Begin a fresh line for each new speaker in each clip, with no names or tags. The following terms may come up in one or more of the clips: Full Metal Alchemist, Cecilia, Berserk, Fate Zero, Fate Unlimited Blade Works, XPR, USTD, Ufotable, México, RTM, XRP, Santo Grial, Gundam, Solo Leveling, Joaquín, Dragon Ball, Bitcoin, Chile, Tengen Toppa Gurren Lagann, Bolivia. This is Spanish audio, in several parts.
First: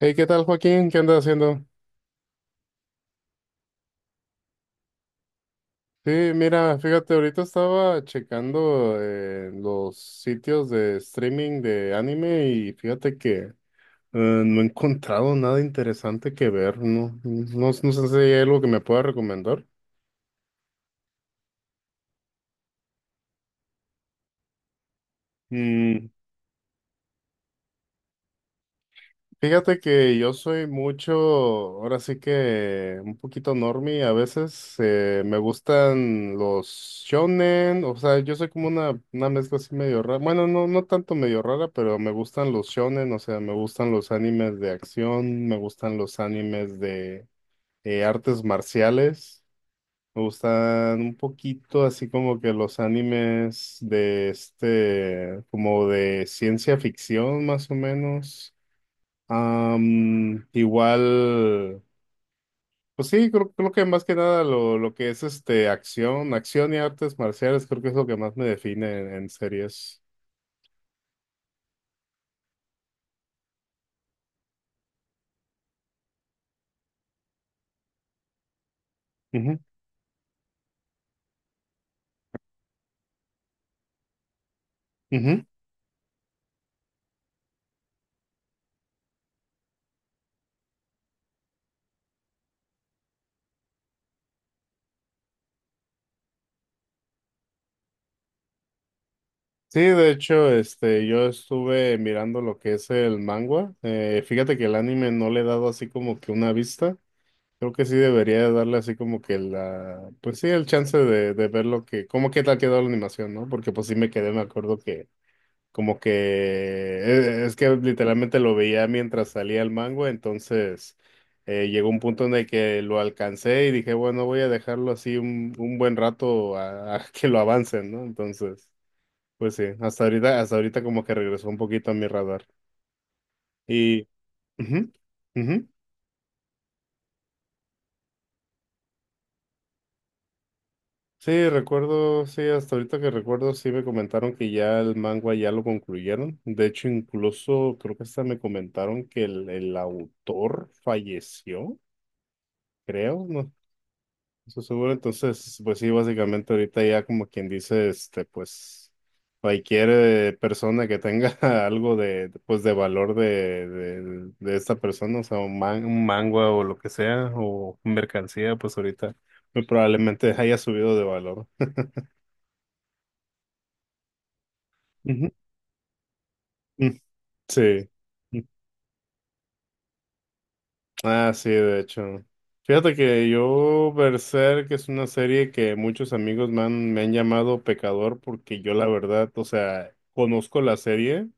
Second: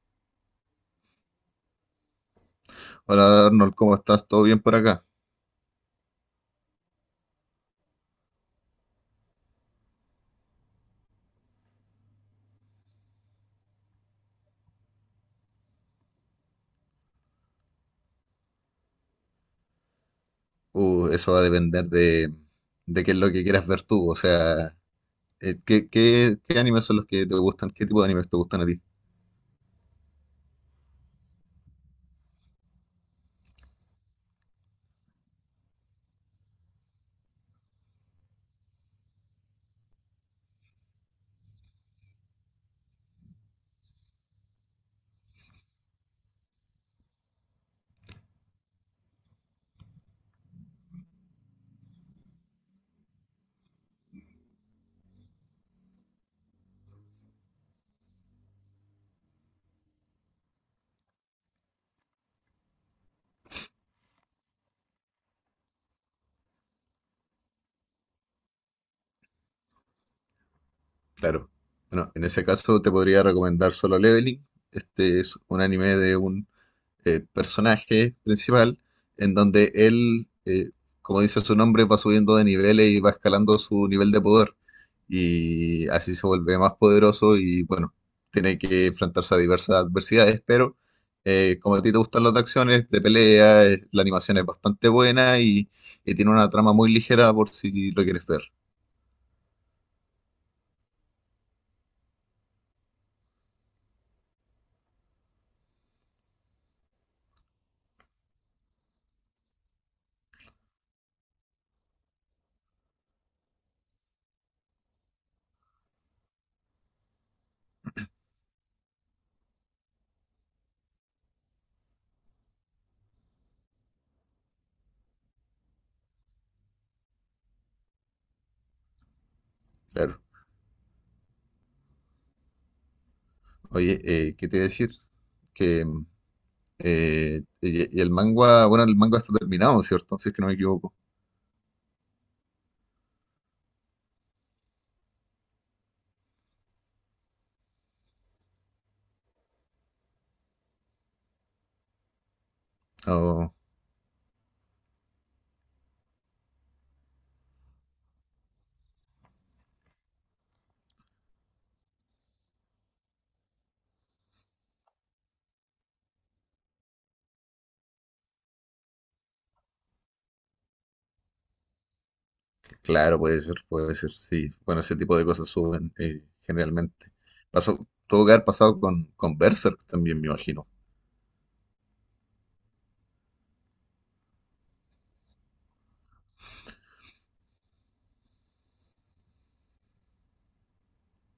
Hey, ¿qué tal, Joaquín? ¿Qué andas haciendo?
Hola Arnold, ¿cómo estás? ¿Todo bien por acá?
Sí, mira, fíjate, ahorita estaba checando los sitios de streaming de anime y fíjate que no he encontrado nada interesante que ver, ¿no? No, no sé si hay algo que me pueda recomendar.
Eso va a depender de qué es lo que quieras ver tú. O sea, ¿qué animes son los que te gustan? ¿Qué tipo de animes te gustan a ti?
Fíjate que yo soy mucho, ahora sí que un poquito normie a veces, me gustan los shonen. O sea, yo soy como una mezcla así medio rara. Bueno, no, no tanto medio rara, pero me gustan los shonen. O sea, me gustan los animes de acción, me gustan los animes de artes marciales, me gustan un poquito así como que los animes de este, como de ciencia ficción más o menos. Igual, pues sí, creo que más que nada lo que es este acción, acción y artes marciales. Creo que es lo que más me define en series.
Claro. Bueno, en ese caso te podría recomendar Solo Leveling. Este es un anime de un personaje principal, en
Ujú,
donde él como dice su nombre, va subiendo de niveles y va escalando su nivel de poder.
ujú.
Y así se vuelve más poderoso y bueno, tiene que enfrentarse a diversas adversidades, pero como a ti te gustan las de acciones, de pelea, la animación es bastante buena y tiene una trama muy ligera por si lo quieres ver.
Sí, de hecho, este, yo estuve mirando lo que es el manga. Fíjate que el anime no le he dado así como que una vista. Creo que sí debería darle así como que la, pues sí, el chance de ver lo que, cómo que tal quedó la animación, ¿no? Porque pues sí me quedé, me acuerdo que como que es que literalmente lo veía mientras salía el mango. Entonces llegó un punto en el que lo alcancé y dije, bueno, voy a dejarlo así un buen rato a que lo avancen, ¿no? Entonces, pues sí,
Claro.
hasta ahorita como que regresó un poquito a mi radar.
Oye,
Y
¿qué te iba a decir?
ujú, ujú.
Que y el manga, bueno, el manga está terminado, ¿cierto? Si es que no me equivoco.
Sí, recuerdo, sí, hasta ahorita que recuerdo, sí me comentaron que ya el manga ya lo concluyeron. De hecho, incluso creo que hasta me comentaron que el autor falleció. Creo, no, no estoy seguro. Entonces, pues sí, básicamente ahorita ya como quien dice, este, pues cualquier persona que tenga algo de, pues de valor de esta persona. O sea, un, man- un mangua o lo que sea, o mercancía, pues ahorita muy probablemente haya subido de valor.
Claro, puede ser, sí. Bueno, ese tipo de
Ujú.
cosas suben
Mm,
generalmente. Pasó,
Sí.
tuvo que haber pasado con Berserk también, me imagino.
Ah, sí, de hecho. Fíjate que yo, Berserk, es una serie que muchos amigos me han llamado pecador, porque yo la verdad, o sea, conozco la serie,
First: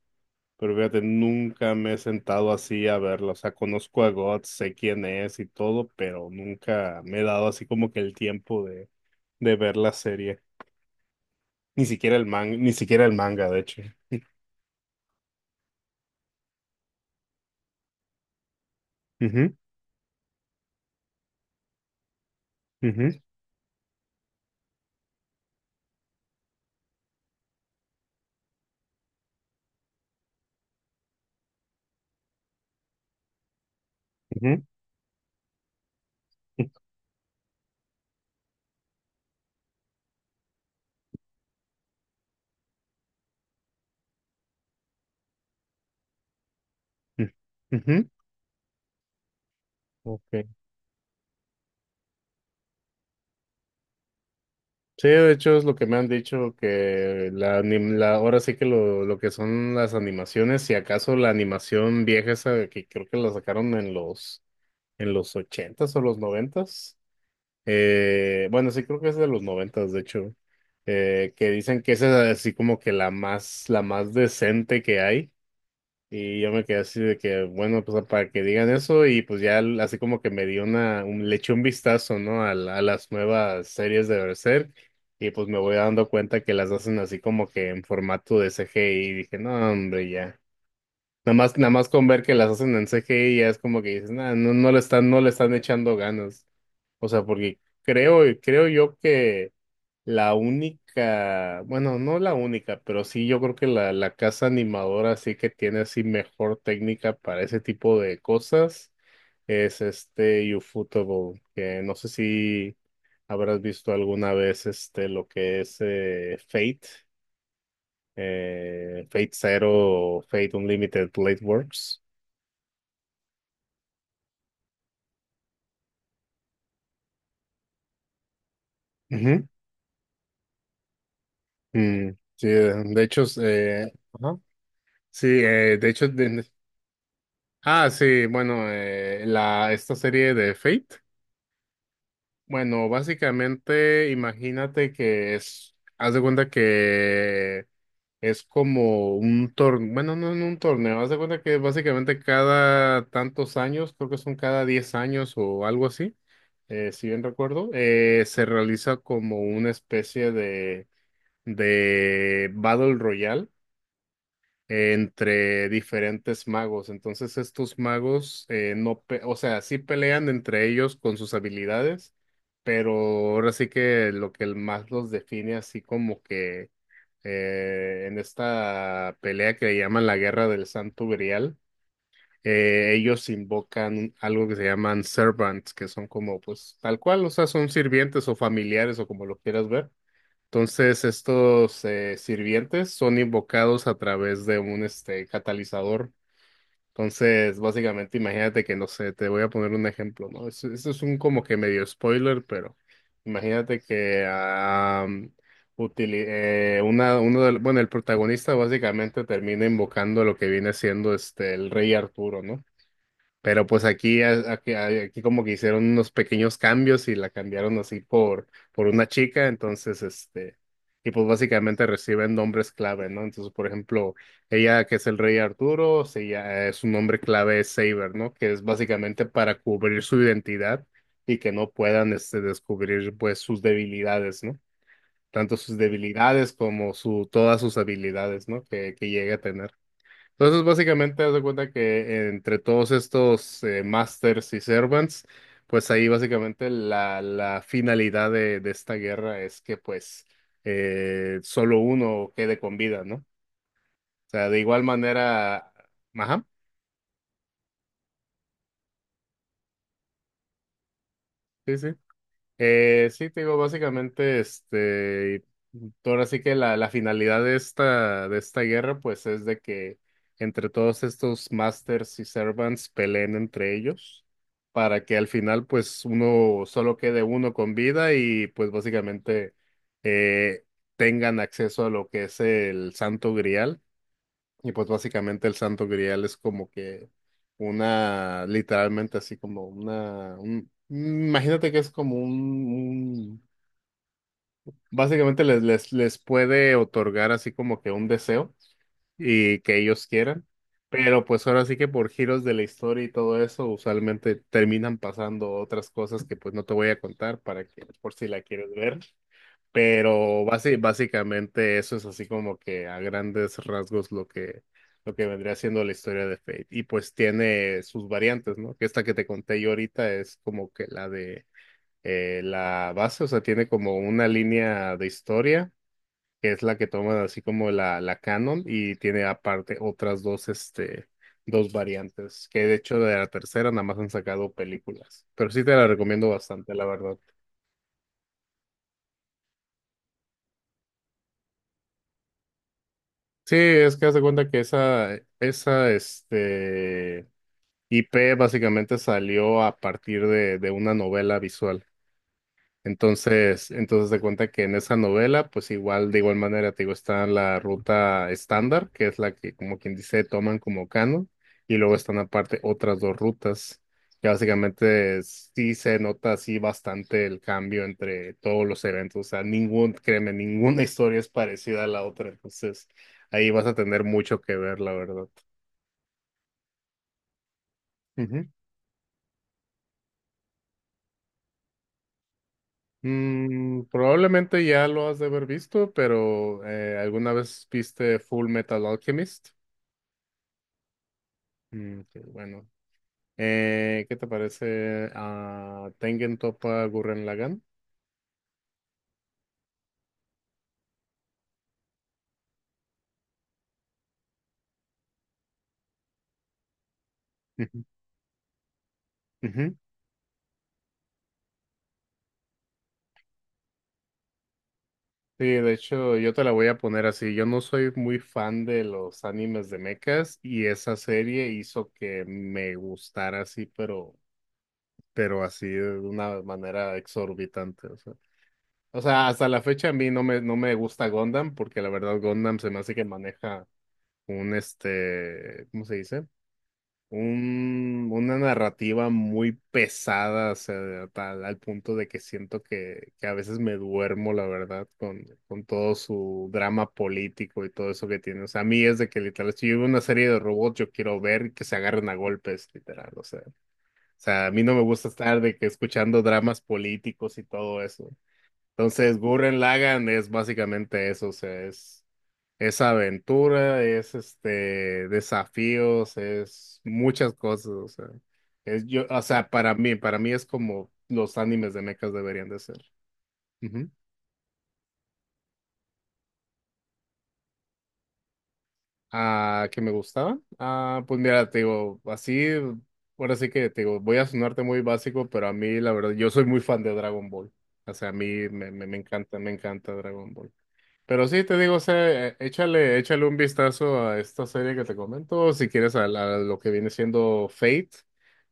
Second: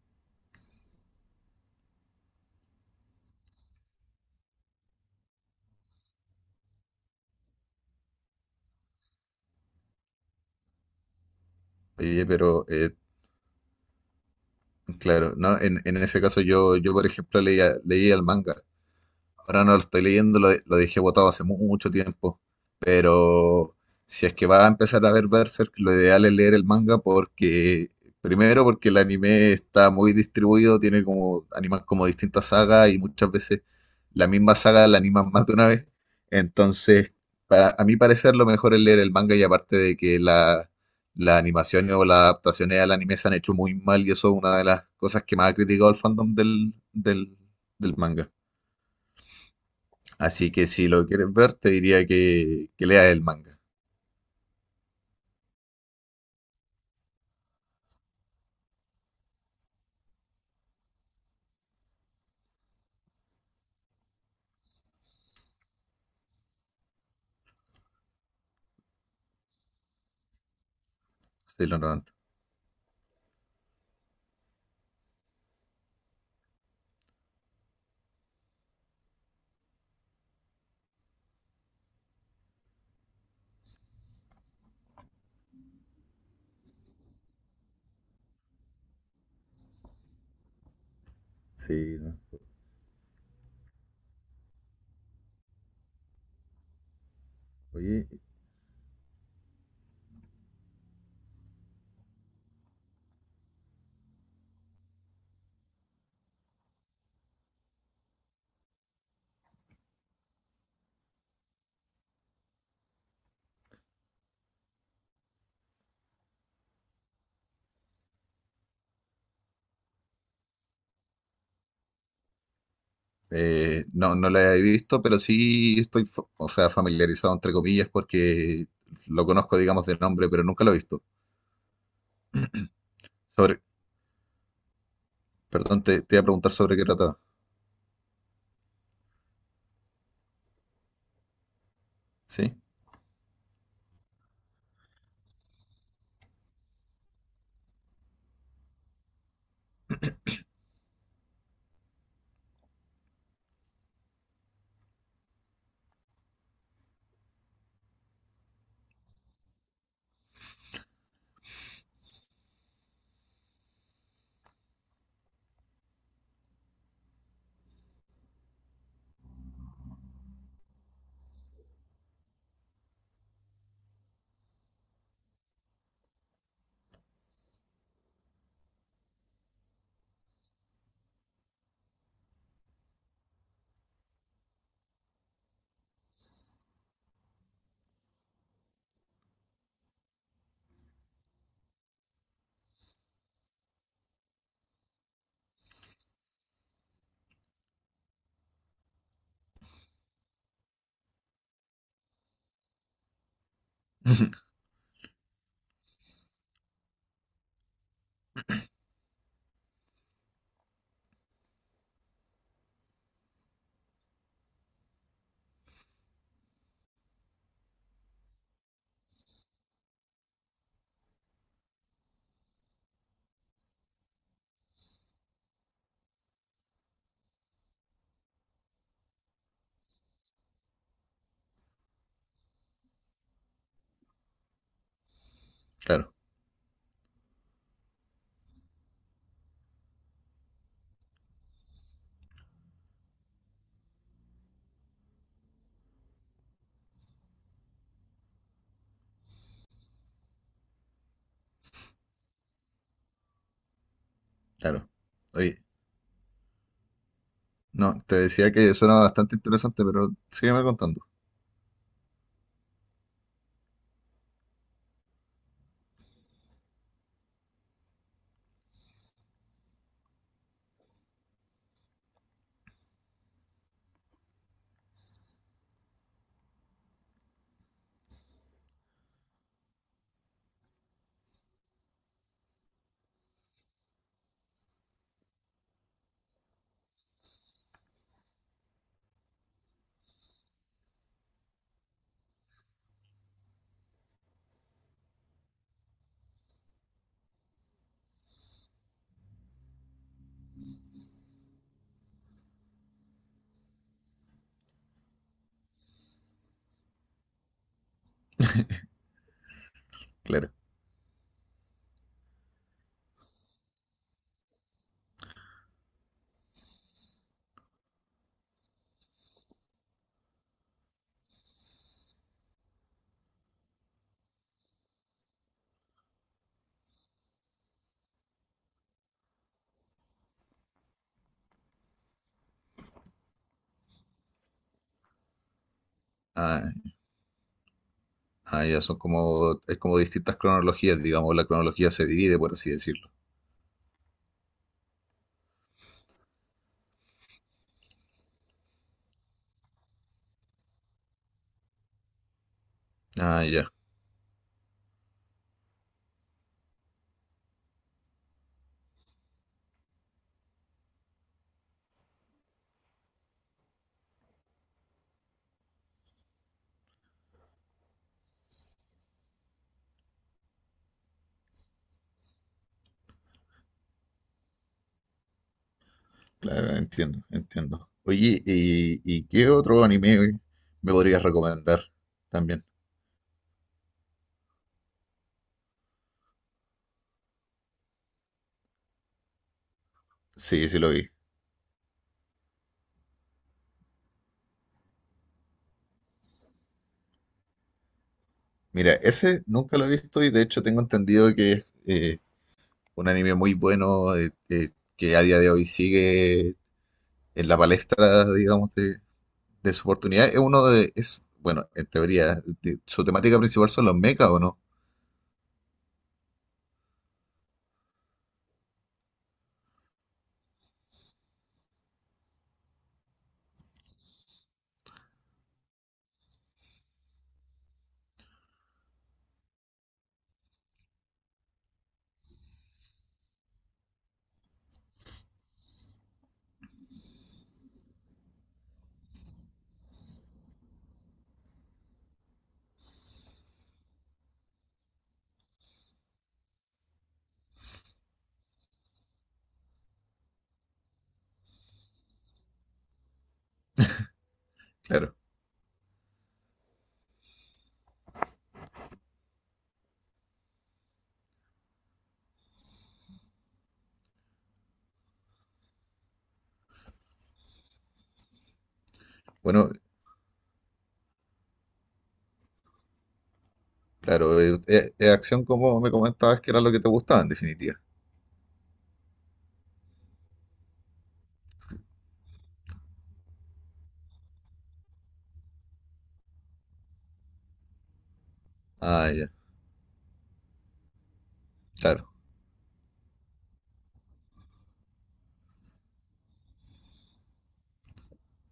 pero fíjate, nunca me he sentado así a verla. O sea, conozco a God, sé quién es y todo, pero nunca me he dado así como que el tiempo de ver la serie. Ni siquiera
Oye,
el manga,
pero
ni siquiera el manga, de hecho.
claro, no, en ese caso yo, yo por ejemplo, leía el manga.
Ujú,
Ahora no lo estoy leyendo, lo, lo dejé botado hace mucho tiempo.
ujú,
Pero si es que va a empezar a ver Berserk, lo ideal es leer el manga porque, primero, porque el anime está muy distribuido, tiene como animas como distintas sagas y muchas veces la misma
ujú,
saga la animan más de una vez. Entonces, para, a mi parecer, lo mejor es leer el manga y aparte de que la animación o las adaptaciones al anime se han hecho muy mal y eso es una de las cosas que más ha criticado el fandom
ujú, ujú.
del manga.
Ok.
Así que si lo quieres ver, te diría que leas el manga,
Sí, de hecho es lo que me han dicho, que la, anim- la- ahora sí que lo que son las animaciones, si acaso la animación vieja esa que creo que la sacaron en los ochentas o los noventas, bueno sí creo que es de los noventas de hecho, que
sí, lo
dicen que
90.
esa es así como que la más decente que hay. Y yo me quedé así de que, bueno, pues para que digan eso, y pues ya l- así como que me dio una, un, le eché un vistazo, ¿no? A, la- a las nuevas series de Berserk, y pues me voy dando cuenta que las hacen así como que en formato de CGI y dije, no, hombre, ya. Nada más, nada más
Sí,
con
¿no?
ver que las hacen en CGI ya es como que dices, "Nah, no, no le están, no le están echando ganas". O sea, porque
Oye,
creo, creo yo, la única, bueno, no la única, pero sí yo creo que la casa animadora sí que tiene así mejor técnica para ese tipo de cosas es este Ufotable, que no sé si habrás visto alguna vez este lo que es Fate, Fate Zero o Fate Unlimited Blade Works.
No, no la he visto, pero sí estoy, o sea, familiarizado entre comillas porque lo
Ujú.
conozco, digamos, de nombre, pero nunca lo he visto.
Mm, sí, de hecho, es,
Sobre,
ajá. Sí,
perdón,
de
te,
hecho,
te iba a
de-
preguntar sobre qué trataba.
ah, sí, bueno, la, esta serie de Fate.
¿Sí?
Bueno, básicamente imagínate que es, haz de cuenta que es como un torneo, bueno, no, no un torneo, haz de cuenta que básicamente cada tantos años, creo que son cada 10 años o algo así, si bien recuerdo, se realiza como una especie de Battle Royale entre diferentes magos. Entonces estos magos no, pe- o sea, sí pelean entre ellos con sus habilidades, pero ahora sí que lo que el más los define así como que en esta pelea que llaman la Guerra del Santo Grial, ellos invocan algo que se llaman servants, que son como pues tal cual. O sea, son sirvientes o familiares o como lo quieras ver. Entonces, estos sirvientes son invocados a través de un este, catalizador. Entonces, básicamente, imagínate que, no sé, te voy a poner un ejemplo, ¿no? Es- Esto es un como que medio spoiler, pero imagínate que utili- una, uno del- bueno, el protagonista básicamente termina invocando lo que viene siendo este, el rey Arturo, ¿no? Pero pues aquí, a- aquí, a- aquí como que hicieron unos pequeños cambios y la cambiaron así por una chica, entonces este, y pues básicamente reciben nombres clave, ¿no? Entonces, por ejemplo, ella que es el rey Arturo, se lla- su nombre clave es Saber, ¿no? Que es básicamente para cubrir su identidad y que no puedan este, descubrir pues sus debilidades, ¿no? Tanto sus
Claro,
debilidades como su, todas sus habilidades, ¿no? Que llegue a tener. Entonces, básicamente, haz de cuenta que entre todos estos masters y servants, pues ahí básicamente la, la finalidad de esta guerra es que pues solo uno quede con vida, ¿no? O sea, de igual
claro. Oye,
manera, ajá,
no, te decía que suena bastante interesante, pero sígueme contando.
sí, sí. Sí, te digo, básicamente, este, ahora sí que la finalidad de esta guerra, pues, es de que entre todos estos masters y servants peleen entre ellos, para que al final, pues, uno, solo quede uno con vida y, pues, básicamente, eh, tengan acceso a lo que es el Santo Grial. Y pues básicamente el Santo Grial es como que una, literalmente así como una, un- imagínate que es como un- básicamente les, les, les puede otorgar así como que un deseo y que ellos quieran, pero pues ahora sí que por giros de la historia y todo eso, usualmente terminan pasando otras cosas que pues no te voy a contar para que por si la quieres ver. Pero
Claro.
basi- básicamente eso es así como que a grandes rasgos lo que vendría siendo la historia de Fate. Y pues tiene sus variantes, ¿no? Que esta que te conté yo ahorita es como que la de la base. O sea, tiene como una línea de historia, que es la que toman así como la canon, y tiene aparte otras dos, este, dos variantes, que de hecho de la tercera nada más han sacado películas. Pero sí te la recomiendo
Ah,
bastante, la verdad.
ah, ya son como, es como distintas cronologías, digamos, la cronología se divide, por así decirlo.
Sí, es que haz de cuenta que esa, este, IP básicamente salió a partir de una novela visual.
Ah, ya.
Entonces, entonces de cuenta que en esa novela, pues igual, de igual manera, te digo, está la ruta estándar, que es la que, como quien dice, toman como canon, y luego están aparte otras dos rutas, que básicamente sí se nota así bastante el cambio entre todos los eventos. O sea, ningún, créeme, ninguna historia es parecida a la otra, entonces ahí vas a tener mucho que ver, la verdad.
Claro, entiendo, entiendo. Oye,
Ujú.
y qué otro anime me podrías recomendar también?
Probablemente ya lo has de haber visto, pero ¿alguna vez viste Full Metal Alchemist?
Sí, sí lo vi.
Qué bueno. ¿Qué te parece a Tengen Toppa Gurren Lagann?
Mira, ese nunca lo he visto y de hecho tengo entendido que es un anime muy bueno que a día de hoy sigue en la
Ujú,
palestra, digamos, de
ujú.
su oportunidad. Es uno de, es, bueno, en teoría, su temática principal son los mechas, ¿o no?
Sí, de hecho, yo te la voy a poner así. Yo no soy muy fan de los animes de mechas y esa serie hizo que me gustara así, pero así de una manera exorbitante. O sea, hasta la fecha a mí no me, no me gusta Gundam, porque la verdad Gundam se me hace que maneja un este, ¿cómo se dice? Un- una narrativa muy pesada. O sea, tal, al punto de que siento que a veces me duermo, la verdad, con todo su drama político y todo eso que tiene. O sea, a mí es de que literal, si yo veo una serie de robots, yo quiero ver que se agarren a golpes, literal. O sea, a mí no me gusta
Claro.
estar de que escuchando dramas políticos y todo eso. Entonces, Gurren Lagann es básicamente eso, o sea, es. Es aventura, es este desafíos, es muchas cosas. O sea, es yo, o sea,
Bueno,
para mí es como los animes de mechas deberían de ser. Ujú.
claro, acción como me comentabas que era lo que te gustaba en definitiva.
¿Ah, que me gustaba? Ah, pues mira, te digo, así, ahora sí que te digo, voy a sonarte muy básico, pero a mí la verdad, yo soy muy fan de Dragon Ball. O sea, a mí me, me,
Ah, ya,
me encanta Dragon Ball. Pero sí, te digo, o
claro.
sea, échale, échale un vistazo a esta serie que te comento, si quieres a, la- a lo que viene siendo Fate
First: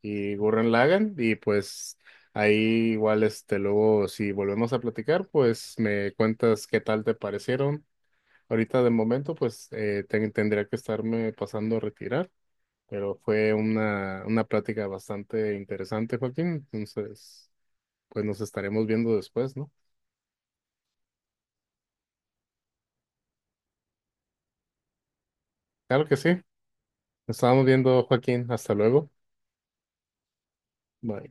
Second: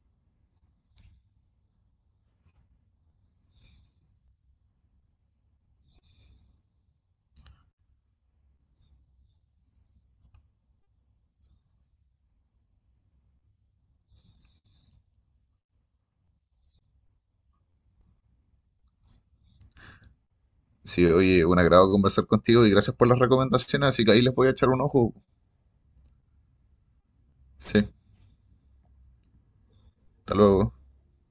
y Gurren Lagann, y pues ahí igual, este, luego si volvemos a platicar, pues me cuentas qué tal te parecieron. Ahorita de momento, pues ten- tendría que estarme pasando a retirar, pero fue una plática bastante interesante, Joaquín. Entonces, pues nos estaremos viendo después, ¿no?
Sí, oye, un agrado conversar contigo y gracias por las recomendaciones, así que ahí les voy a echar un ojo.
Claro que sí, nos estamos
Sí,
viendo, Joaquín, hasta luego.
hasta luego.
Bye.